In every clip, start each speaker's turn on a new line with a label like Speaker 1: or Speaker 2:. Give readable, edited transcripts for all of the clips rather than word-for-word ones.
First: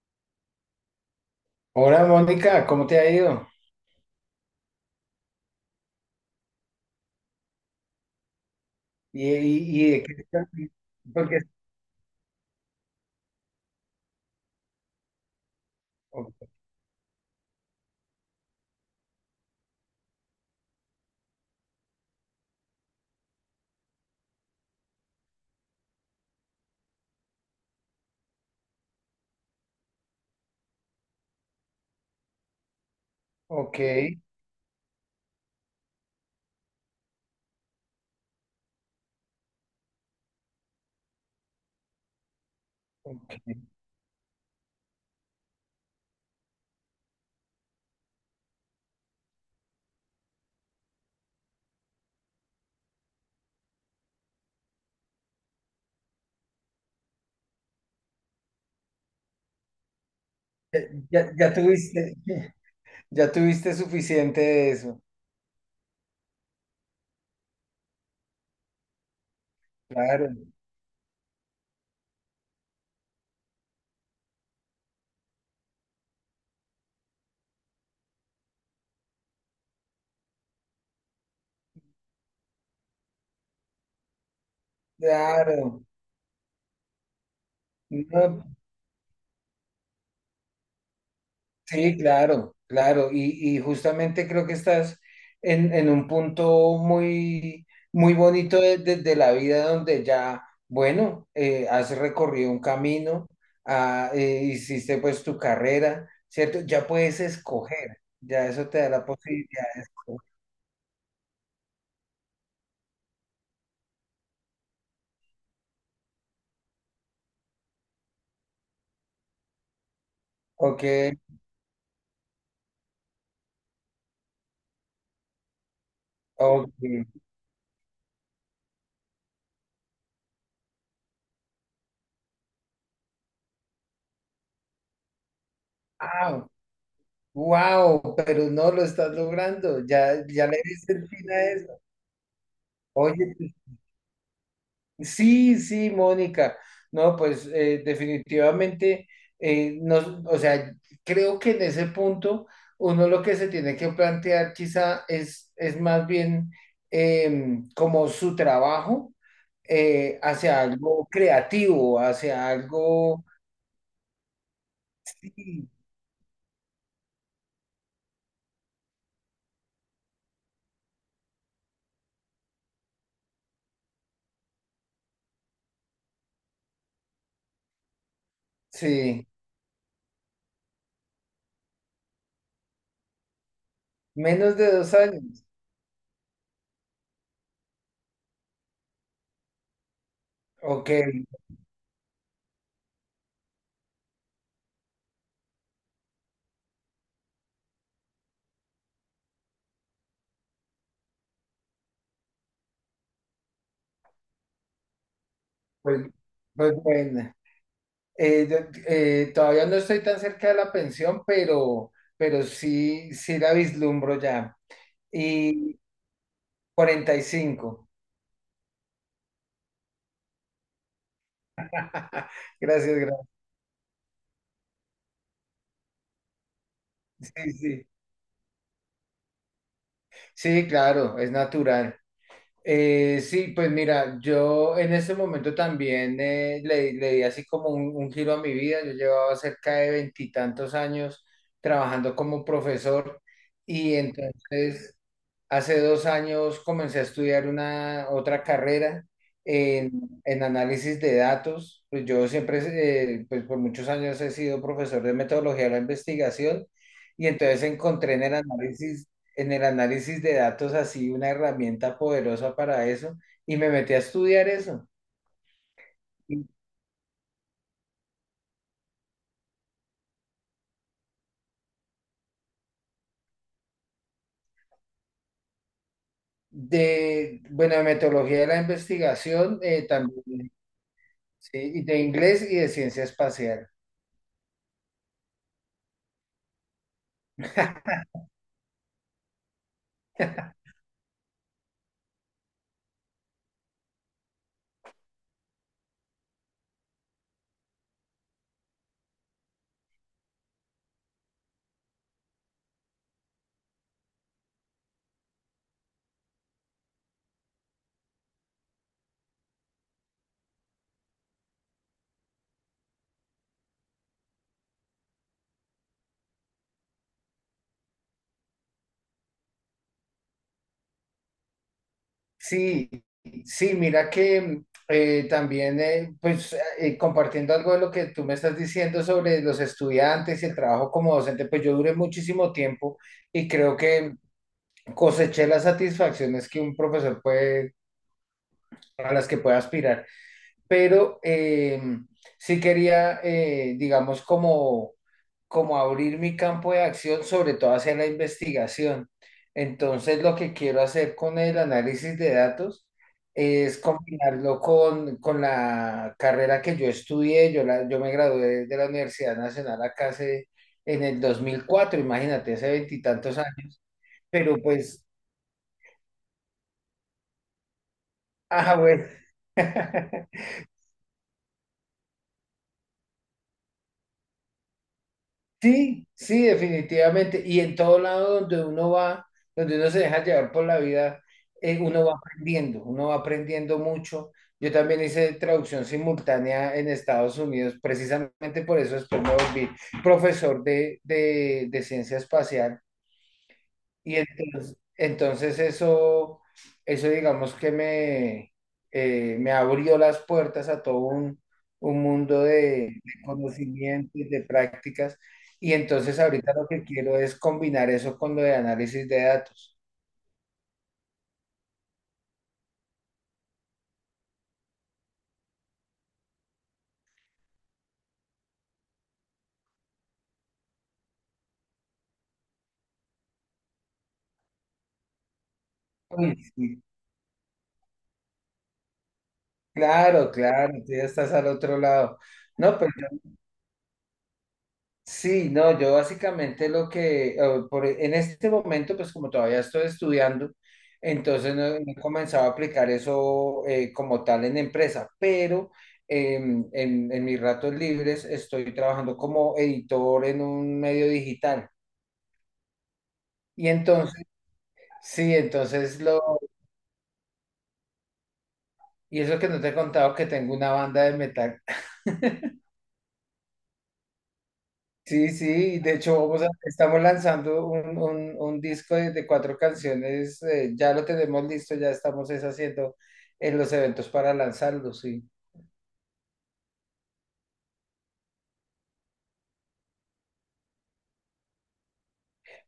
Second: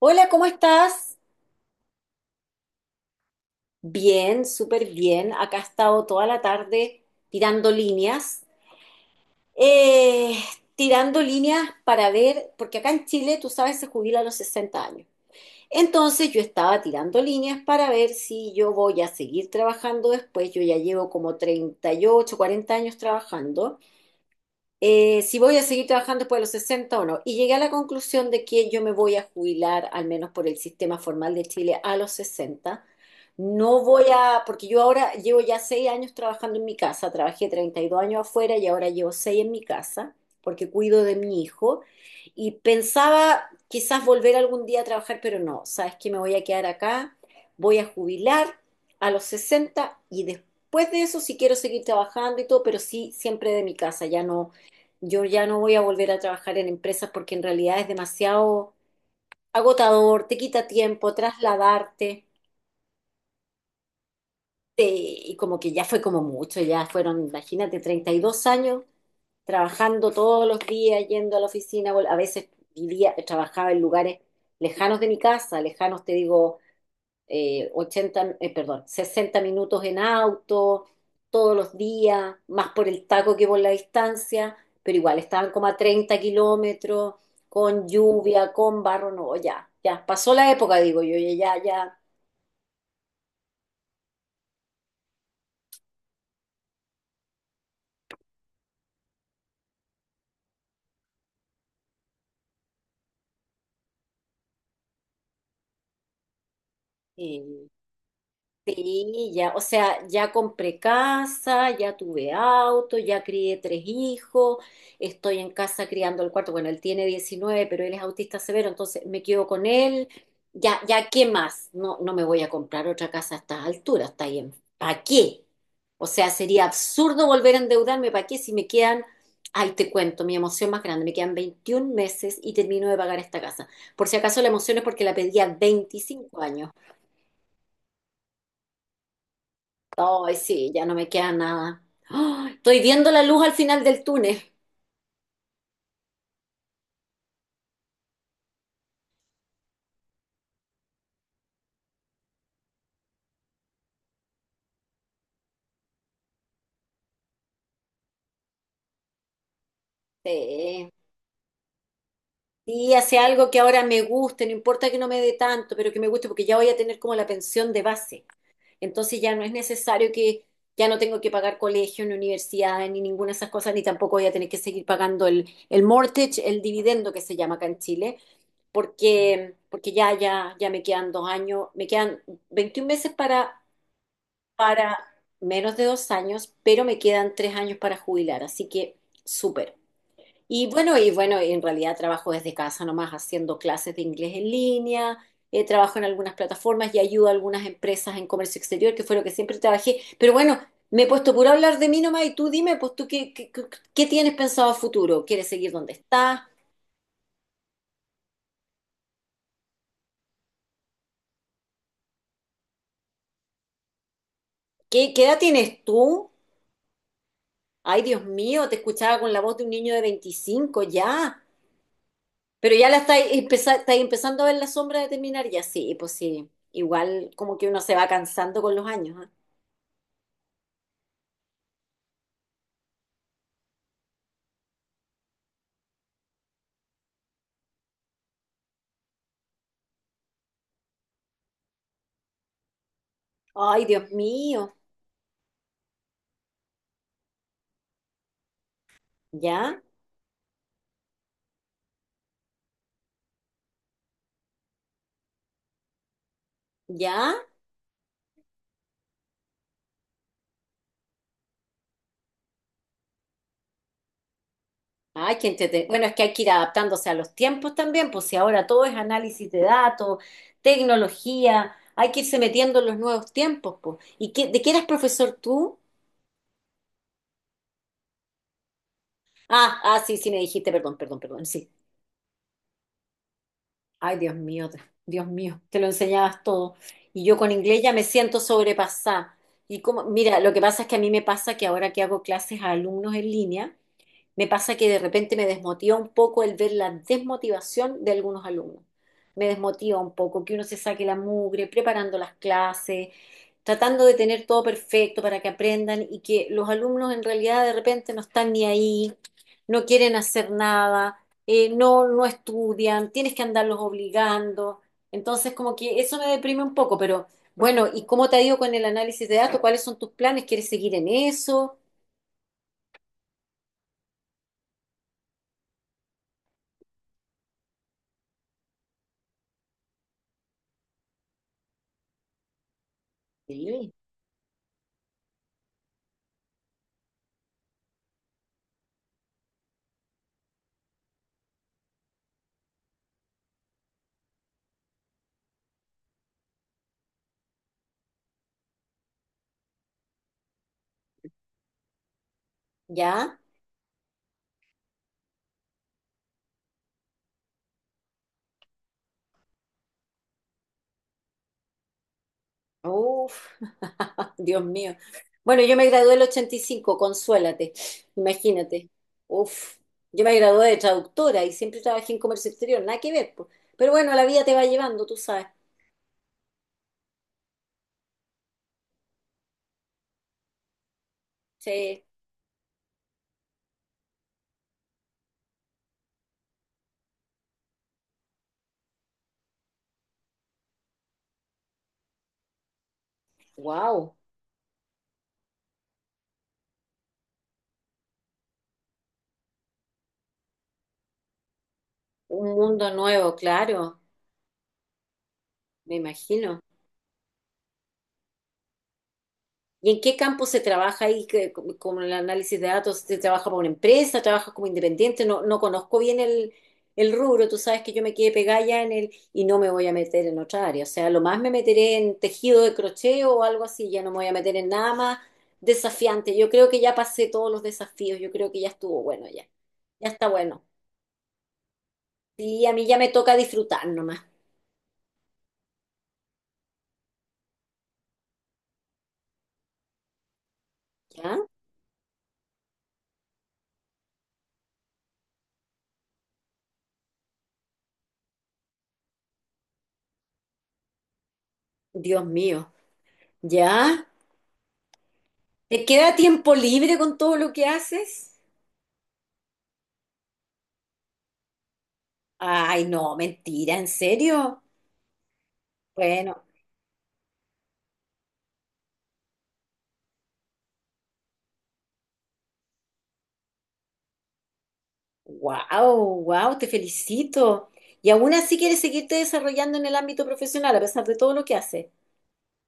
Speaker 1: Hola, ¿cómo estás?
Speaker 2: Hola Mónica, ¿cómo te ha ido?
Speaker 1: Bien, súper bien. Acá he estado toda la tarde tirando líneas.
Speaker 2: ¿Y de qué
Speaker 1: Eh,
Speaker 2: estás?
Speaker 1: tirando
Speaker 2: Porque,
Speaker 1: líneas para ver, porque acá en Chile, tú sabes, se jubila a los 60 años. Entonces yo estaba tirando líneas para ver si yo voy a seguir trabajando después. Yo ya llevo como treinta, y ocho, cuarenta años trabajando. Si voy a seguir trabajando después de los 60 o no. Y llegué a la conclusión de que yo me voy a jubilar, al menos por el sistema formal de Chile, a los 60.
Speaker 2: ok,
Speaker 1: No voy a, porque yo ahora llevo ya 6 años trabajando en mi casa, trabajé 32 años afuera y ahora llevo 6 en mi casa, porque cuido de mi hijo. Y pensaba
Speaker 2: ok.
Speaker 1: quizás volver algún día a trabajar, pero no, sabes que me voy a quedar acá, voy a jubilar a los 60 y después de eso si quiero seguir trabajando y todo, pero sí siempre de mi casa, yo ya no voy a volver a trabajar en empresas porque en realidad es demasiado agotador, te quita
Speaker 2: Ya,
Speaker 1: tiempo,
Speaker 2: ya tuviste,
Speaker 1: trasladarte,
Speaker 2: ya tuviste suficiente de eso.
Speaker 1: y como que ya fue como mucho, ya fueron, imagínate, 32 años trabajando
Speaker 2: Claro,
Speaker 1: todos los días, yendo a la oficina, a veces vivía, trabajaba en lugares lejanos de mi casa, lejanos te digo, 80, perdón, 60 minutos en auto, todos los días, más por el taco que por la distancia, pero igual estaban como a
Speaker 2: claro.
Speaker 1: 30 kilómetros, con
Speaker 2: No,
Speaker 1: lluvia, con barro, no, ya, ya, pasó la época, digo yo, ya, ya,
Speaker 2: sí,
Speaker 1: ya.
Speaker 2: claro, claro. Y justamente creo que estás en un punto muy, muy bonito de la vida donde ya, bueno, has recorrido un camino, hiciste pues tu carrera, ¿cierto? Ya puedes
Speaker 1: eh,
Speaker 2: escoger, ya eso te da la
Speaker 1: Sí, ya, o
Speaker 2: posibilidad de
Speaker 1: sea, ya
Speaker 2: escoger.
Speaker 1: compré casa, ya tuve auto, ya crié tres hijos, estoy en casa criando el cuarto. Bueno, él tiene 19, pero él es autista severo, entonces me quedo con él. Ya,
Speaker 2: Ok,
Speaker 1: ya, ¿qué más? No, no me voy a comprar otra casa a estas alturas, está bien. ¿Para qué? O sea, sería
Speaker 2: ok.
Speaker 1: absurdo volver a endeudarme, ¿para qué? Si me quedan, ahí te cuento, mi emoción más grande, me quedan 21 meses y termino de pagar esta casa. Por si acaso la emoción es porque la pedí a veinticinco
Speaker 2: Wow,
Speaker 1: años.
Speaker 2: wow, pero no lo estás logrando, ya,
Speaker 1: Ay,
Speaker 2: ya le
Speaker 1: sí, ya
Speaker 2: diste
Speaker 1: no
Speaker 2: el
Speaker 1: me
Speaker 2: fin
Speaker 1: queda
Speaker 2: a eso.
Speaker 1: nada. ¡Ah! Estoy viendo la
Speaker 2: Oye,
Speaker 1: luz al final del túnel.
Speaker 2: sí, sí, Mónica. No, pues definitivamente, o sea, creo que en ese punto uno lo que se tiene que plantear quizá es más bien como su trabajo hacia
Speaker 1: Sí.
Speaker 2: algo creativo, hacia
Speaker 1: Sí, hace
Speaker 2: algo,
Speaker 1: algo que ahora me guste, no importa que no me dé tanto, pero que me guste porque ya voy a tener como la pensión de base. Entonces ya no es necesario que, ya no tengo que pagar colegio, ni universidad, ni ninguna de esas cosas, ni tampoco voy a tener que seguir pagando el, mortgage, el dividendo que se llama acá en Chile,
Speaker 2: sí,
Speaker 1: porque ya, ya, ya me quedan 2 años, me quedan 21 meses para
Speaker 2: menos de dos
Speaker 1: para
Speaker 2: años.
Speaker 1: menos de 2 años, pero me quedan 3 años para jubilar, así que súper.
Speaker 2: Ok,
Speaker 1: Y bueno, en realidad trabajo desde casa nomás haciendo clases de inglés en línea. Trabajo en algunas plataformas y ayudo a algunas empresas en comercio exterior, que fue lo que siempre trabajé. Pero bueno, me he puesto puro a hablar de mí nomás y tú dime, pues tú, ¿qué tienes pensado a futuro? ¿Quieres seguir donde
Speaker 2: pues,
Speaker 1: estás?
Speaker 2: pues bueno. Eh, de- Todavía no estoy tan cerca de la pensión, pero sí, sí la vislumbro ya.
Speaker 1: ¿Qué, qué edad
Speaker 2: Y
Speaker 1: tienes tú?
Speaker 2: 45.
Speaker 1: Ay, Dios mío, te escuchaba con la voz de un niño de 25 ya. Pero ya
Speaker 2: Gracias,
Speaker 1: la
Speaker 2: gracias.
Speaker 1: estáis empezando a ver la sombra de terminar ya, sí, pues sí. Igual
Speaker 2: Sí,
Speaker 1: como que uno
Speaker 2: sí.
Speaker 1: se va cansando con los años, ¿ah?
Speaker 2: Sí, claro, es natural. Sí, pues mira, yo en este momento también le di así como un giro a mi vida. Yo llevaba cerca de veintitantos años trabajando como profesor
Speaker 1: Ay,
Speaker 2: y
Speaker 1: Dios mío.
Speaker 2: entonces, hace 2 años, comencé a estudiar una otra carrera
Speaker 1: ¿Ya?
Speaker 2: en, en análisis de datos. Pues yo siempre, pues por muchos años he sido profesor de metodología de la investigación y
Speaker 1: ¿Ya?
Speaker 2: entonces encontré en el análisis de datos así una herramienta poderosa para eso y me metí a estudiar eso.
Speaker 1: Ay, bueno, es que hay que
Speaker 2: Y
Speaker 1: ir adaptándose a los tiempos también, pues si ahora todo es análisis de datos, tecnología, hay que irse metiendo en los nuevos tiempos, pues. ¿Y qué, de qué eras profesor tú?
Speaker 2: de, bueno, de metodología de la investigación,
Speaker 1: Ah, ah,
Speaker 2: también,
Speaker 1: sí, sí, me dijiste, perdón, perdón, perdón,
Speaker 2: sí,
Speaker 1: sí.
Speaker 2: y de inglés y de ciencia espacial.
Speaker 1: Ay, Dios mío, Dios mío, te lo enseñabas todo. Y yo con inglés ya me siento sobrepasada. Y como, mira, lo que pasa es que a mí me pasa que ahora que hago clases a alumnos en línea, me pasa que de repente me desmotiva un poco el ver la desmotivación de algunos alumnos. Me desmotiva un poco que uno se saque la mugre preparando las clases, tratando de tener todo perfecto para que aprendan y que los alumnos en realidad de repente no están ni ahí, no quieren hacer nada, no, no estudian, tienes que andarlos obligando. Entonces como que eso me deprime un poco, pero bueno, ¿y cómo te ha ido con el análisis de datos? ¿Cuáles son tus planes? ¿Quieres seguir en eso?
Speaker 2: Sí, sí, mira que también, pues compartiendo algo de lo que tú me estás diciendo sobre los estudiantes y el trabajo como docente, pues yo duré muchísimo tiempo y creo
Speaker 1: Sí.
Speaker 2: que coseché las satisfacciones que un profesor puede, a las que puede aspirar, pero sí quería, digamos, como abrir mi campo de acción, sobre todo hacia la investigación. Entonces, lo que quiero hacer con el análisis de datos
Speaker 1: ¿Ya?
Speaker 2: es combinarlo con la carrera que yo estudié. Yo me gradué de la Universidad Nacional acá en el 2004, imagínate, hace veintitantos
Speaker 1: Uf,
Speaker 2: años. Pero
Speaker 1: Dios mío.
Speaker 2: pues,
Speaker 1: Bueno, yo me gradué el 85. Consuélate,
Speaker 2: ah,
Speaker 1: imagínate.
Speaker 2: bueno.
Speaker 1: Uf, yo me gradué de traductora y siempre trabajé en comercio exterior, nada que ver, po. Pero bueno, la vida te va llevando, tú sabes.
Speaker 2: Sí, sí, definitivamente. Y en todo lado donde uno va, donde uno se deja llevar por la vida,
Speaker 1: Sí,
Speaker 2: uno va aprendiendo mucho. Yo también hice traducción simultánea en Estados Unidos, precisamente por eso después me volví profesor de ciencia espacial
Speaker 1: wow,
Speaker 2: y entonces eso digamos que me abrió las puertas a todo un mundo
Speaker 1: un mundo
Speaker 2: de
Speaker 1: nuevo, claro,
Speaker 2: conocimientos, de prácticas. Y
Speaker 1: me
Speaker 2: entonces ahorita
Speaker 1: imagino.
Speaker 2: lo que quiero es combinar eso con lo de análisis de datos.
Speaker 1: ¿Y en qué campo se trabaja ahí con el análisis de datos? ¿Se trabaja para una empresa? ¿Trabajas como independiente? No, no conozco bien el rubro. Tú sabes que yo me quedé pegada ya en el y no me voy a meter en otra área. O sea, lo más me meteré en tejido de crochet o algo así. Ya no me voy a meter en nada más
Speaker 2: Uy,
Speaker 1: desafiante. Yo creo que
Speaker 2: sí,
Speaker 1: ya pasé todos los desafíos. Yo creo que ya estuvo bueno ya. Ya está
Speaker 2: claro,
Speaker 1: bueno.
Speaker 2: claro, tú ya estás al otro lado.
Speaker 1: Sí, a
Speaker 2: No,
Speaker 1: mí
Speaker 2: pero
Speaker 1: ya me toca disfrutar nomás.
Speaker 2: sí, no, yo básicamente lo que, por- e, en este momento, pues como todavía estoy estudiando,
Speaker 1: ¿Ya?
Speaker 2: entonces no he comenzado a aplicar eso como tal en empresa, pero en mis ratos libres estoy trabajando como editor en un medio digital.
Speaker 1: Dios mío.
Speaker 2: Y
Speaker 1: ¿Ya?
Speaker 2: entonces, sí,
Speaker 1: ¿Te queda tiempo libre con todo lo que haces?
Speaker 2: y eso que no te he contado que tengo una banda de metal.
Speaker 1: Ay, no, mentira, ¿en serio?
Speaker 2: Sí, sí, de hecho
Speaker 1: Bueno,
Speaker 2: estamos lanzando un disco de cuatro canciones, ya lo tenemos listo, ya estamos es haciendo en los eventos para lanzarlo, sí.
Speaker 1: wow, wow, te felicito. Y aún así quieres seguirte desarrollando en el ámbito profesional a pesar de todo lo que haces.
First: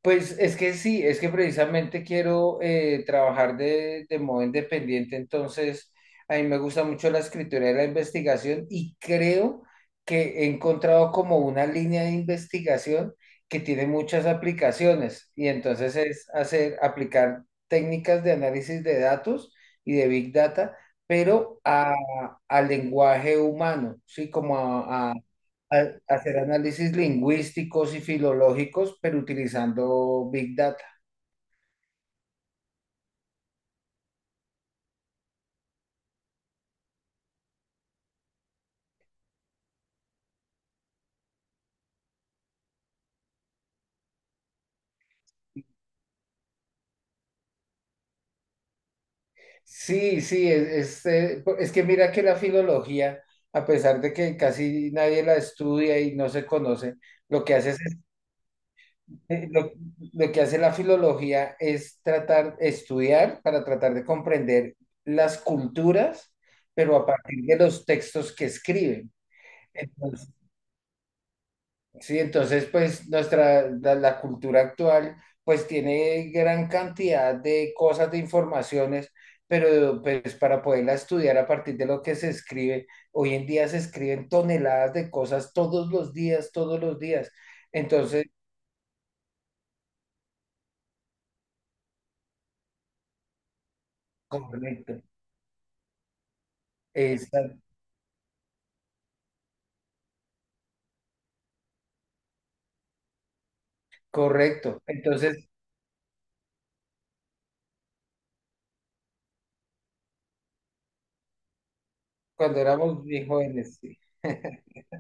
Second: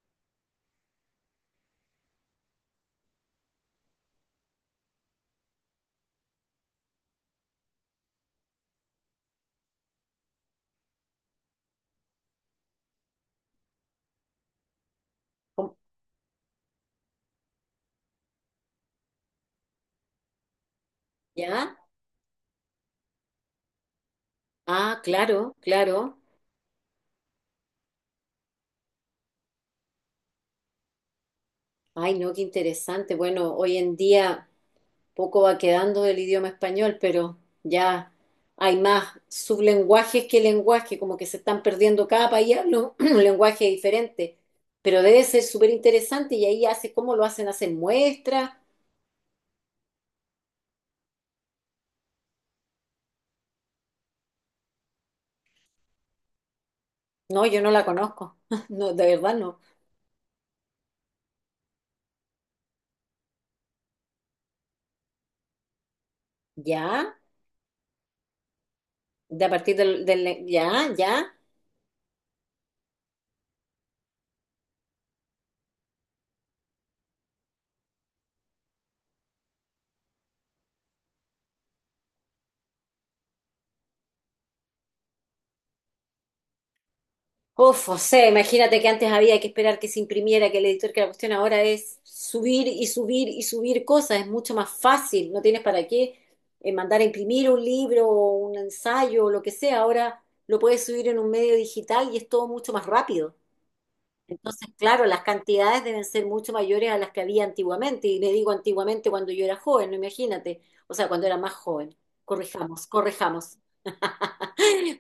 Speaker 2: Pues es que sí, es que precisamente quiero trabajar de modo independiente, entonces a mí me gusta mucho la escritura y la investigación y creo que he encontrado como una línea de investigación que tiene muchas aplicaciones y
Speaker 1: ¿Cómo?
Speaker 2: entonces es hacer, aplicar técnicas de análisis de datos y de big data, pero
Speaker 1: ¿Ya?
Speaker 2: al lenguaje humano, sí, como
Speaker 1: Ah, claro, claro.
Speaker 2: hacer análisis lingüísticos y filológicos, pero utilizando Big Data.
Speaker 1: Ay, no, qué interesante. Bueno, hoy en día poco va quedando del idioma español, pero ya hay más sublenguajes que lenguaje, como que se están perdiendo cada país, habla un un lenguaje diferente. Pero debe ser súper interesante y ahí hace cómo lo hacen, hacen muestras.
Speaker 2: Sí, sí, es que mira que la filología, a pesar de que casi nadie la estudia y no se conoce, lo
Speaker 1: No,
Speaker 2: que
Speaker 1: yo no
Speaker 2: hace es,
Speaker 1: la conozco. No, de verdad
Speaker 2: eh,
Speaker 1: no.
Speaker 2: lo, lo que hace la filología es estudiar para tratar de comprender las culturas, pero a
Speaker 1: ¿Ya?
Speaker 2: partir de los textos que escriben.
Speaker 1: De, a partir del. ¿Ya? ¿Ya?
Speaker 2: Sí, entonces pues la cultura actual pues tiene gran cantidad de cosas, de informaciones, pero pues para poderla estudiar a partir de lo que se escribe, hoy en día se escriben toneladas de cosas todos los días, todos los días.
Speaker 1: Uf, o sea,
Speaker 2: Entonces,
Speaker 1: imagínate que antes había que esperar que se imprimiera, que el editor, que la cuestión ahora es subir y subir y subir cosas. Es mucho más
Speaker 2: correcto,
Speaker 1: fácil. No tienes para qué mandar a imprimir
Speaker 2: está
Speaker 1: un libro o un ensayo o lo que sea. Ahora lo puedes subir en un medio digital y es todo mucho más rápido. Entonces,
Speaker 2: correcto.
Speaker 1: claro, las
Speaker 2: Entonces,
Speaker 1: cantidades deben ser mucho mayores a las que había antiguamente. Y le digo antiguamente cuando yo era joven, no, imagínate. O sea, cuando era más joven.
Speaker 2: cuando
Speaker 1: Corrijamos,
Speaker 2: éramos bien
Speaker 1: corrijamos.
Speaker 2: jóvenes, sí,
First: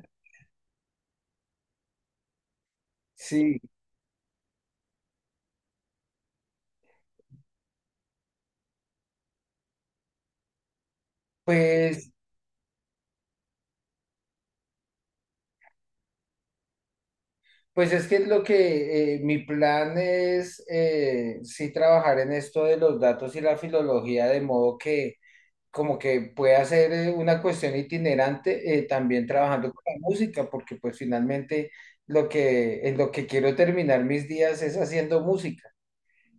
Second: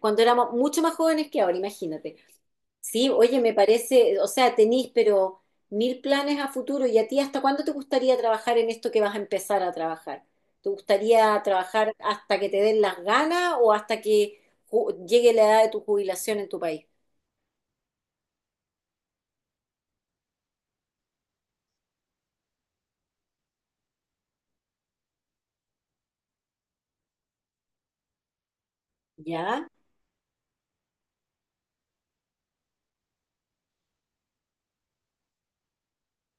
Speaker 1: Cuando éramos mucho más jóvenes que ahora, imagínate. Sí, oye, me
Speaker 2: sí,
Speaker 1: parece, o sea, tenís, pero mil planes a futuro. ¿Y a ti hasta cuándo te gustaría trabajar en esto que vas a empezar a trabajar? ¿Te gustaría trabajar
Speaker 2: pues
Speaker 1: hasta que te den las ganas o hasta que llegue la edad de tu jubilación en tu país?
Speaker 2: Pues es que es lo que mi plan es, sí trabajar en esto de los datos y la filología, de modo que como que pueda ser una cuestión itinerante, también
Speaker 1: ¿Ya?
Speaker 2: trabajando con la música, porque pues finalmente en lo que quiero terminar mis días es haciendo música.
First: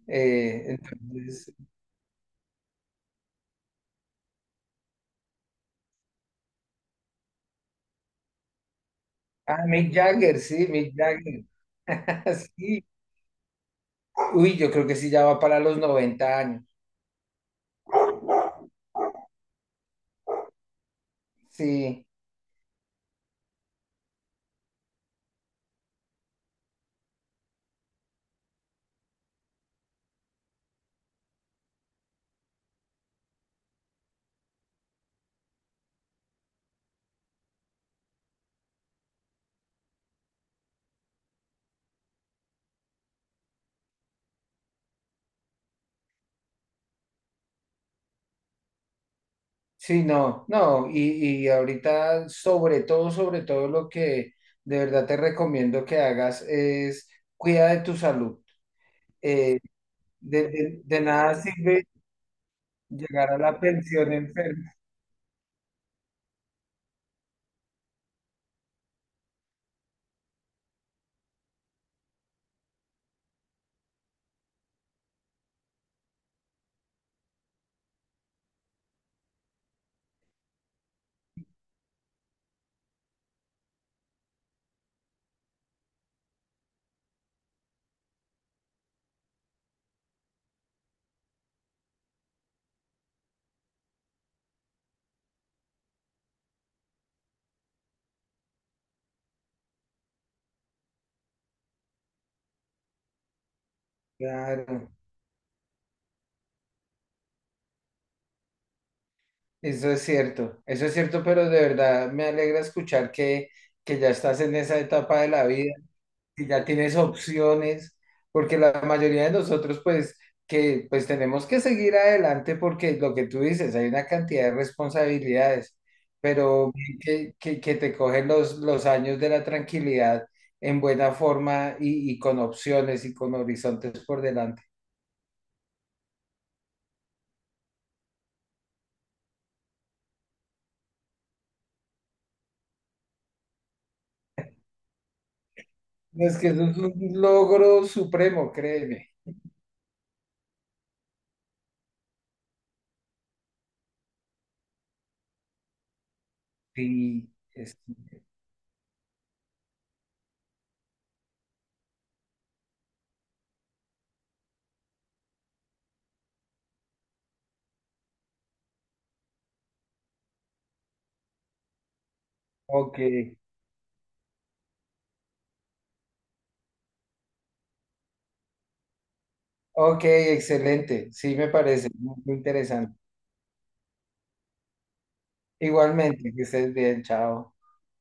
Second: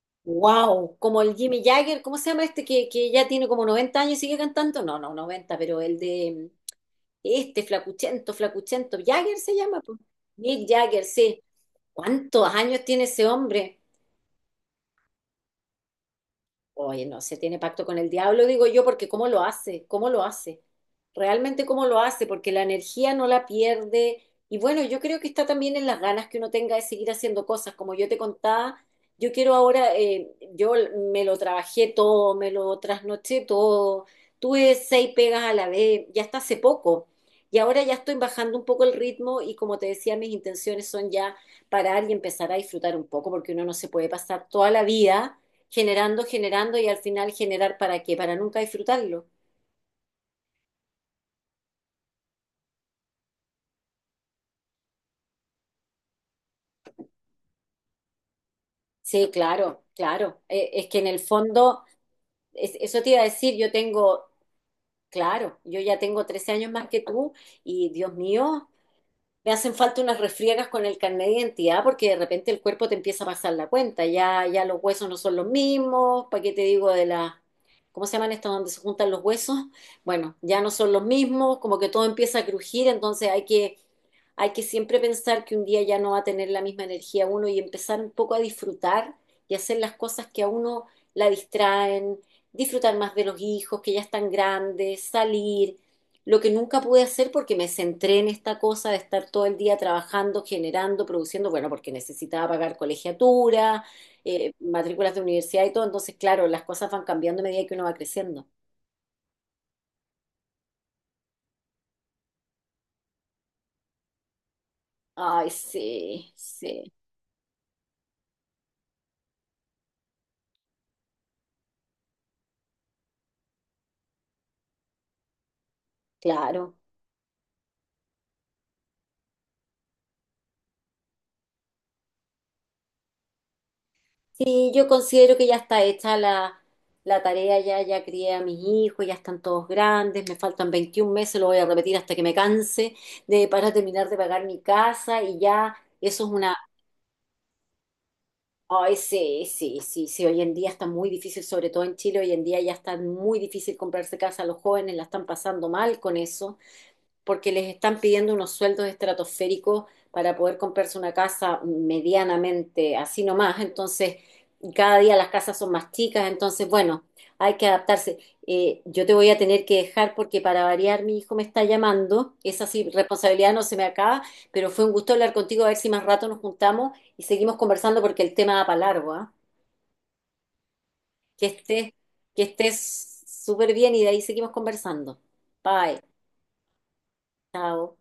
Speaker 1: Wow, como el
Speaker 2: Entonces,
Speaker 1: Jimmy Jagger, ¿cómo se llama este que ya tiene como 90 años y sigue cantando? No, no, 90, pero el de este flacuchento, flacuchento, Jagger se
Speaker 2: ah,
Speaker 1: llama,
Speaker 2: Mick
Speaker 1: po.
Speaker 2: Jagger, sí,
Speaker 1: Mick
Speaker 2: Mick
Speaker 1: Jagger, sí.
Speaker 2: Jagger,
Speaker 1: ¿Cuántos
Speaker 2: sí.
Speaker 1: años tiene ese hombre?
Speaker 2: Uy, yo creo que sí ya va para los 90 años,
Speaker 1: Oye, no se tiene pacto con el diablo, digo yo, porque ¿cómo lo hace? ¿Cómo lo hace? Realmente cómo lo
Speaker 2: sí.
Speaker 1: hace, porque la energía no la pierde. Y bueno, yo creo que está también en las ganas que uno tenga de seguir haciendo cosas. Como yo te contaba, yo quiero ahora, yo me lo trabajé todo, me lo trasnoché todo, tuve seis pegas a la vez, ya hasta hace poco. Y ahora ya estoy bajando un poco el ritmo y como te decía, mis intenciones son ya parar y empezar a disfrutar un poco, porque uno no se puede pasar toda la vida generando, generando y al final generar para qué, para nunca disfrutarlo.
Speaker 2: Sí, no, no, y ahorita sobre todo lo que de verdad te recomiendo que hagas es cuida de tu salud.
Speaker 1: Sí,
Speaker 2: Eh,
Speaker 1: claro, claro.
Speaker 2: de,
Speaker 1: Eh,
Speaker 2: de-
Speaker 1: es que
Speaker 2: de
Speaker 1: en el
Speaker 2: nada
Speaker 1: fondo,
Speaker 2: sirve
Speaker 1: eso te iba a
Speaker 2: llegar a
Speaker 1: decir,
Speaker 2: la
Speaker 1: yo
Speaker 2: pensión
Speaker 1: tengo,
Speaker 2: enfermo.
Speaker 1: claro, yo ya tengo 13 años más que tú y Dios mío, me hacen falta unas refriegas con el carnet de identidad porque de repente el cuerpo te empieza a pasar la cuenta, ya, ya los huesos no son los mismos, ¿para qué te digo de la... ¿Cómo se llaman estas donde se juntan los huesos? Bueno, ya no son los mismos, como que todo empieza a crujir, entonces hay que, siempre pensar que un día ya no va a tener la misma energía uno y empezar un poco a disfrutar y hacer las cosas que a uno la distraen, disfrutar más de los hijos que ya están grandes, salir, lo que nunca pude hacer porque me centré en esta cosa de estar todo el día trabajando, generando, produciendo, bueno, porque necesitaba pagar colegiatura,
Speaker 2: Claro,
Speaker 1: matrículas de universidad y todo, entonces claro, las cosas van cambiando a medida que uno va creciendo.
Speaker 2: eso es cierto, pero de verdad me alegra escuchar que ya estás en esa etapa de la
Speaker 1: Ay,
Speaker 2: vida.
Speaker 1: sí,
Speaker 2: Si ya
Speaker 1: sí,
Speaker 2: tienes opciones, porque la mayoría de nosotros pues que pues tenemos que seguir adelante porque lo que tú dices, hay una cantidad de responsabilidades, pero
Speaker 1: claro.
Speaker 2: que te cogen los años de la tranquilidad en buena forma y con opciones y con horizontes por delante.
Speaker 1: Sí, yo considero que ya está hecha la tarea, ya, ya crié a mis hijos, ya están todos grandes, me faltan 21 meses, lo voy a repetir hasta que me canse de, para terminar de pagar mi casa y ya eso es
Speaker 2: Es que
Speaker 1: una.
Speaker 2: eso es un logro supremo,
Speaker 1: Ay,
Speaker 2: créeme.
Speaker 1: sí, sí, sí, sí, hoy en día está muy difícil, sobre todo en Chile, hoy en día ya está muy difícil comprarse casa, los jóvenes la están pasando mal con eso
Speaker 2: Sí,
Speaker 1: porque les están pidiendo unos sueldos estratosféricos para poder comprarse una casa medianamente así nomás. Entonces, cada día las casas son más chicas, entonces, bueno, hay que adaptarse. Yo te voy a tener que dejar porque para variar mi hijo me está llamando, esa sí,
Speaker 2: ok,
Speaker 1: responsabilidad no se me acaba, pero fue un gusto hablar contigo, a ver si más rato nos juntamos y seguimos conversando porque el tema da para largo, ¿ah?
Speaker 2: ok, excelente. Sí,
Speaker 1: Que
Speaker 2: me parece
Speaker 1: estés,
Speaker 2: muy
Speaker 1: que
Speaker 2: interesante.
Speaker 1: estés súper bien y de ahí seguimos conversando. Bye,
Speaker 2: Igualmente, que estés bien, chao.
Speaker 1: chao.